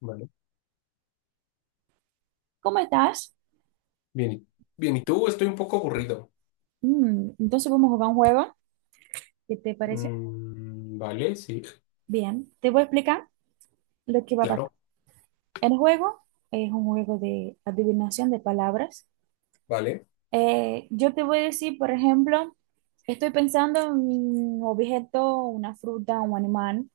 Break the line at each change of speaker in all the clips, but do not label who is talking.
Vale.
¿Cómo estás?
Bien. Bien, ¿y tú? Estoy un poco aburrido.
Mm, entonces vamos a jugar un juego. ¿Qué te parece?
Vale, sí,
Bien, te voy a explicar lo que va a pasar.
claro.
El juego es un juego de adivinación de palabras.
Vale.
Yo te voy a decir, por ejemplo, estoy pensando en un objeto, una fruta, un animal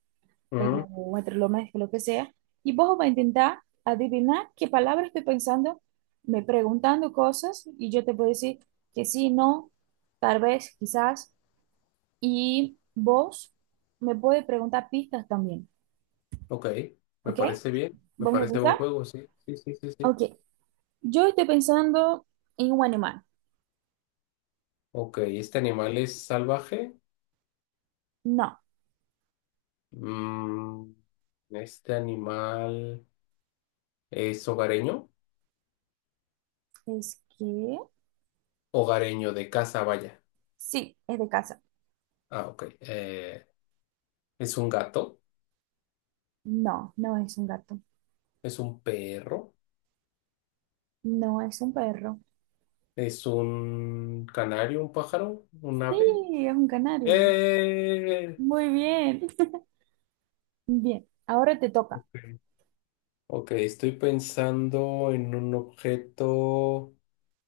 o
Mm,
un electrodoméstico, lo que sea, y vos vas a intentar adivinar qué palabra estoy pensando, me preguntando cosas, y yo te voy a decir que sí, no, tal vez, quizás. Y vos me puedes preguntar pistas también,
ok, me
¿ok?
parece bien. Me
¿Vos me
parece buen
pensás?
juego, sí. Sí, sí, sí, sí.
Ok, yo estoy pensando en un animal.
Ok, ¿este animal es salvaje?
No,
Mm, ¿este animal es hogareño?
es que
Hogareño de casa, vaya.
sí, es de casa.
Ah, ok. ¿Es un gato?
No, no es un gato.
¿Es un perro?
No es un perro.
¿Es un canario, un pájaro, un
Sí,
ave?
es un canario.
¡Eh!
Muy bien. Bien, ahora te toca.
Ok, estoy pensando en un objeto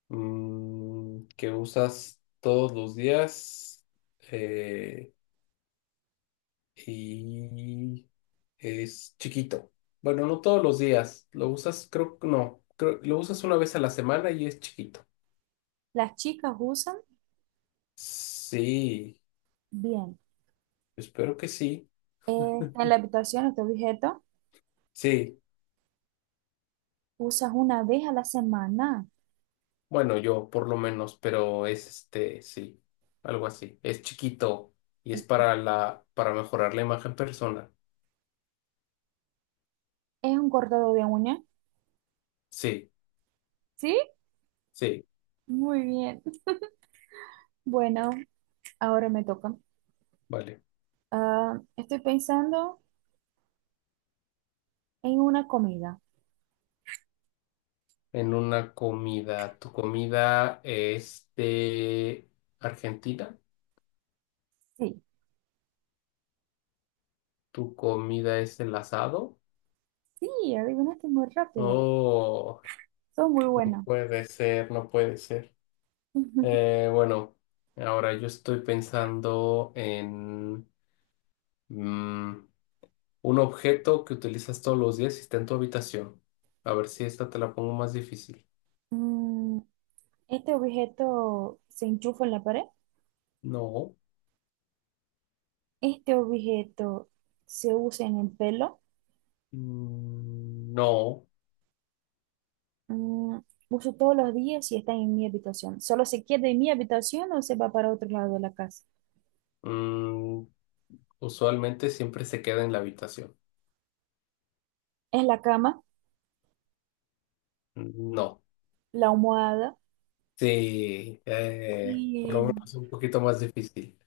que usas todos los días eh, y es chiquito. Bueno, no todos los días, lo usas, creo que no, lo usas una vez a la semana y es chiquito.
Las chicas usan,
Sí,
bien,
espero que sí.
está en la habitación, este objeto,
Sí,
usas una vez a la semana.
bueno, yo por lo menos, pero es este, sí, algo así. Es chiquito y es para la, para mejorar la imagen personal.
Es un cortador de uña.
Sí.
¿Sí?
Sí,
Muy bien. Bueno, ahora me toca.
vale.
Ah, estoy pensando en una comida.
En una comida. ¿Tu comida es de Argentina?
Sí,
¿Tu comida es el asado?
sí, adivinaste muy rápido.
Oh,
Son muy
no
buenas.
puede ser, no puede ser. Bueno, ahora yo estoy pensando en mm, un objeto que utilizas todos los días y está en tu habitación. A ver si esta te la pongo más difícil.
Mm, este objeto se enchufa en la pared.
No,
Este objeto se usa en el pelo.
no.
Mm, uso todos los días y está en mi habitación. Solo se queda en mi habitación o se va para otro lado de la casa.
Mm, usualmente siempre se queda en la habitación.
Es la cama,
No.
la almohada.
Sí,
Y
es un poquito más difícil.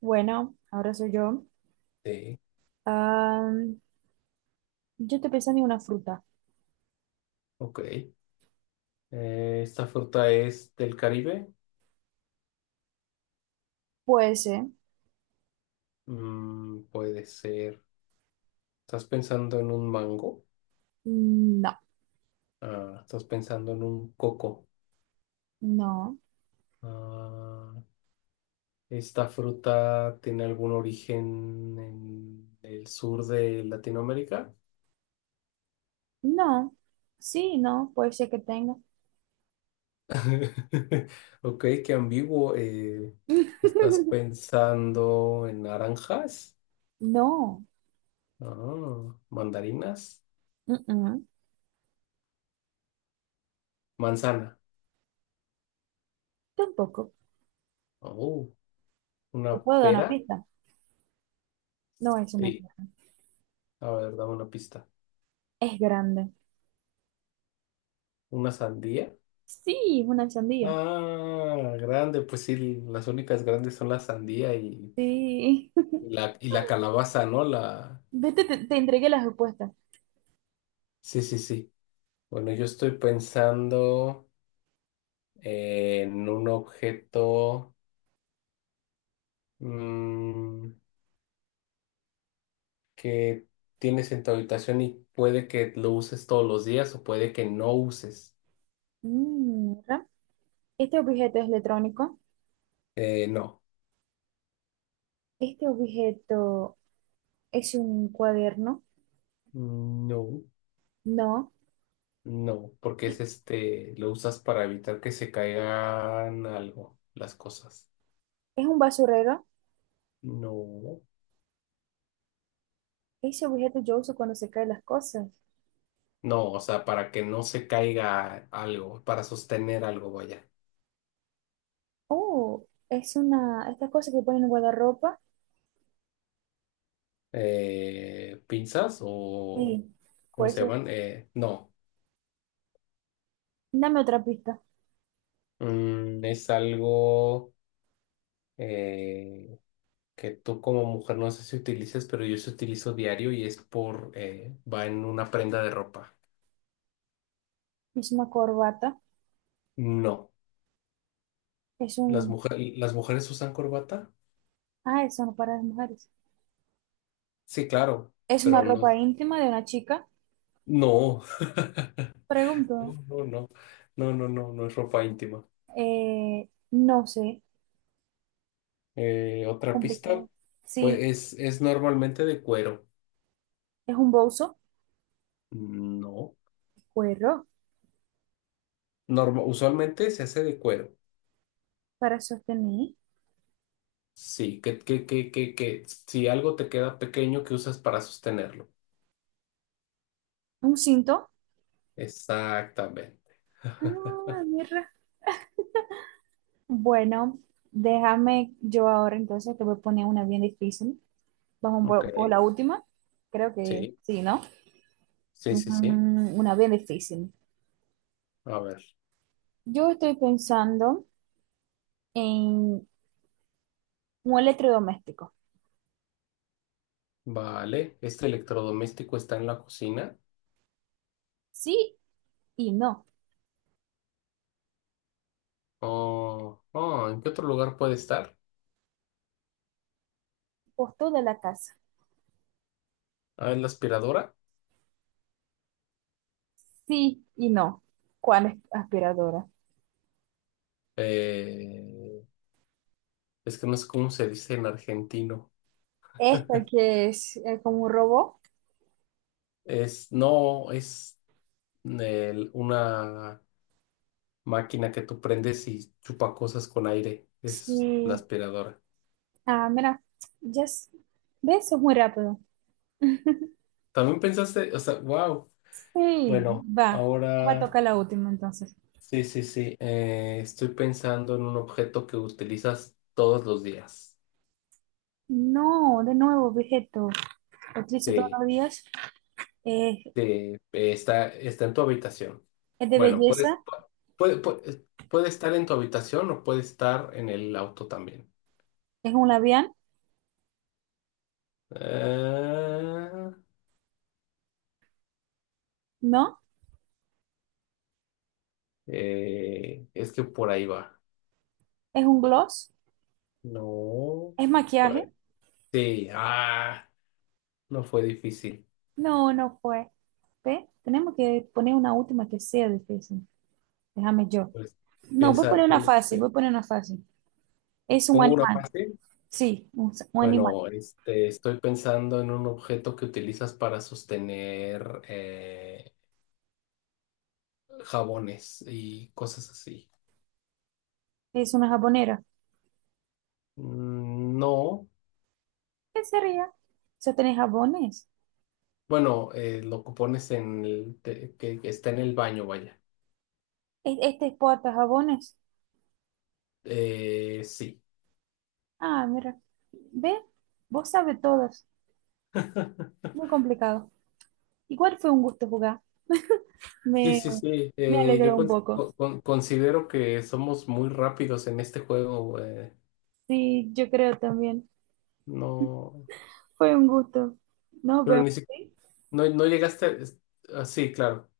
bueno, ahora soy yo.
Sí,
Ah, yo estoy pensando en una fruta.
ok. ¿Esta fruta es del Caribe?
Puede ser.
Mm, puede ser. ¿Estás pensando en un mango?
Mm, no,
Ah, ¿estás pensando en un coco?
no,
Ah, ¿esta fruta tiene algún origen en el sur de Latinoamérica?
no. Sí, no, puede ser que tenga.
Ok, qué ambiguo. ¿Estás pensando en naranjas?
No,
Oh, mandarinas,
mm-mm,
manzana.
tampoco.
Oh, una
Te puedo dar una
pera.
pista. No es una
Sí,
pista.
a ver, dame una pista.
Es grande.
Una sandía.
Sí, es una sandía.
Ah, grande, pues sí, las únicas grandes son la sandía
Sí.
y la calabaza, ¿no? La...
Vete, te entregué las respuestas.
Sí, sí, sí. Bueno, yo estoy pensando en un objeto mm, que tienes en tu habitación y puede que lo uses todos los días o puede que no uses.
Mm, mira, este objeto es electrónico.
No.
Este objeto es un cuaderno.
No.
No,
No, porque es
es
este, lo usas para evitar que se caigan algo, las cosas.
es un basurero.
No,
Ese objeto yo uso cuando se caen las cosas.
no, o sea, para que no se caiga algo, para sostener algo, vaya.
Oh, es una, estas cosas que ponen en guardarropa.
¿Pinzas o
Sí,
cómo
puede
se
ser.
llaman? No.
Dame otra pista.
Mm, es algo eh, que tú como mujer no sé si utilizas, pero yo se utilizo diario y es por, va en una prenda de ropa.
Es una corbata.
No,
Es un...
las mujeres usan corbata.
Ah, eso no para las mujeres.
Sí, claro,
Es una
pero
ropa
no,
íntima de una chica.
no,
Pregunto.
no, no, no, no es ropa íntima.
No sé.
Otra pista,
Complicado. Sí,
pues es normalmente de cuero.
es un bolso.
No,
Cuero
Usualmente se hace de cuero.
para sostener.
Sí, que si algo te queda pequeño, que usas para sostenerlo?
Un cinto.
Exactamente.
Ah, mierda. Bueno, déjame yo ahora entonces te voy a poner una bien difícil. Vamos
Ok,
por la última. Creo que
sí,
sí, ¿no?
sí, sí, sí.
Mm, una bien difícil.
A ver,
Yo estoy pensando en un electrodoméstico.
vale, este electrodoméstico está en la cocina.
Sí y no.
Oh, oh, ¿en qué otro lugar puede estar?
Por toda la casa.
Ah, en la aspiradora.
Sí y no. ¿Cuál es aspiradora?
Eh, es que no sé cómo se dice en argentino.
Esta que es como un robot.
Es, no, es una máquina que tú prendes y chupa cosas con aire. Es la
Sí.
aspiradora.
Ah, mira. Ya s- ¿Ves? Es muy rápido.
También pensaste, o sea, wow.
Sí,
Bueno,
va. Va a
ahora
tocar la última entonces.
sí, sí, sí. Estoy pensando en un objeto que utilizas todos los días.
No, de nuevo, objeto. Lo utilizo todos
Sí.
los días. Eh,
Sí, está, está en tu habitación.
es de
Bueno, puedes-
belleza.
puede, puede, puede estar en tu habitación o puede estar en el auto también.
Es un labial.
Ah,
No.
es que por ahí va.
Es un gloss.
No,
Es
por ahí.
maquillaje.
Sí, ah, no fue difícil.
No, no fue. ¿Ve? Tenemos que poner una última que sea difícil. Déjame yo.
Pues
No, voy a poner
piensa,
una fácil, voy a poner una fácil. Es un
pongo una
animal.
fácil.
Sí, un animal.
Bueno, este, estoy pensando en un objeto que utilizas para sostener jabones y cosas así.
Es una jabonera.
Mm, no,
¿Qué sería? ¿Se tenés jabones?
bueno, lo que pones en que está en el baño, vaya.
¿E- ¿Este exporta jabones?
Sí,
Ah, mira. ¿Ve? Vos sabes todas. Muy complicado. Igual fue un gusto jugar.
sí,
Me,
sí, sí.
me
Yo
alegró un poco.
considero que somos muy rápidos en este juego.
Sí, yo creo también.
No,
Fue un gusto. Nos
pero
vemos.
ni siquiera,
¿Sí?
no, no llegaste. Ah, sí, claro.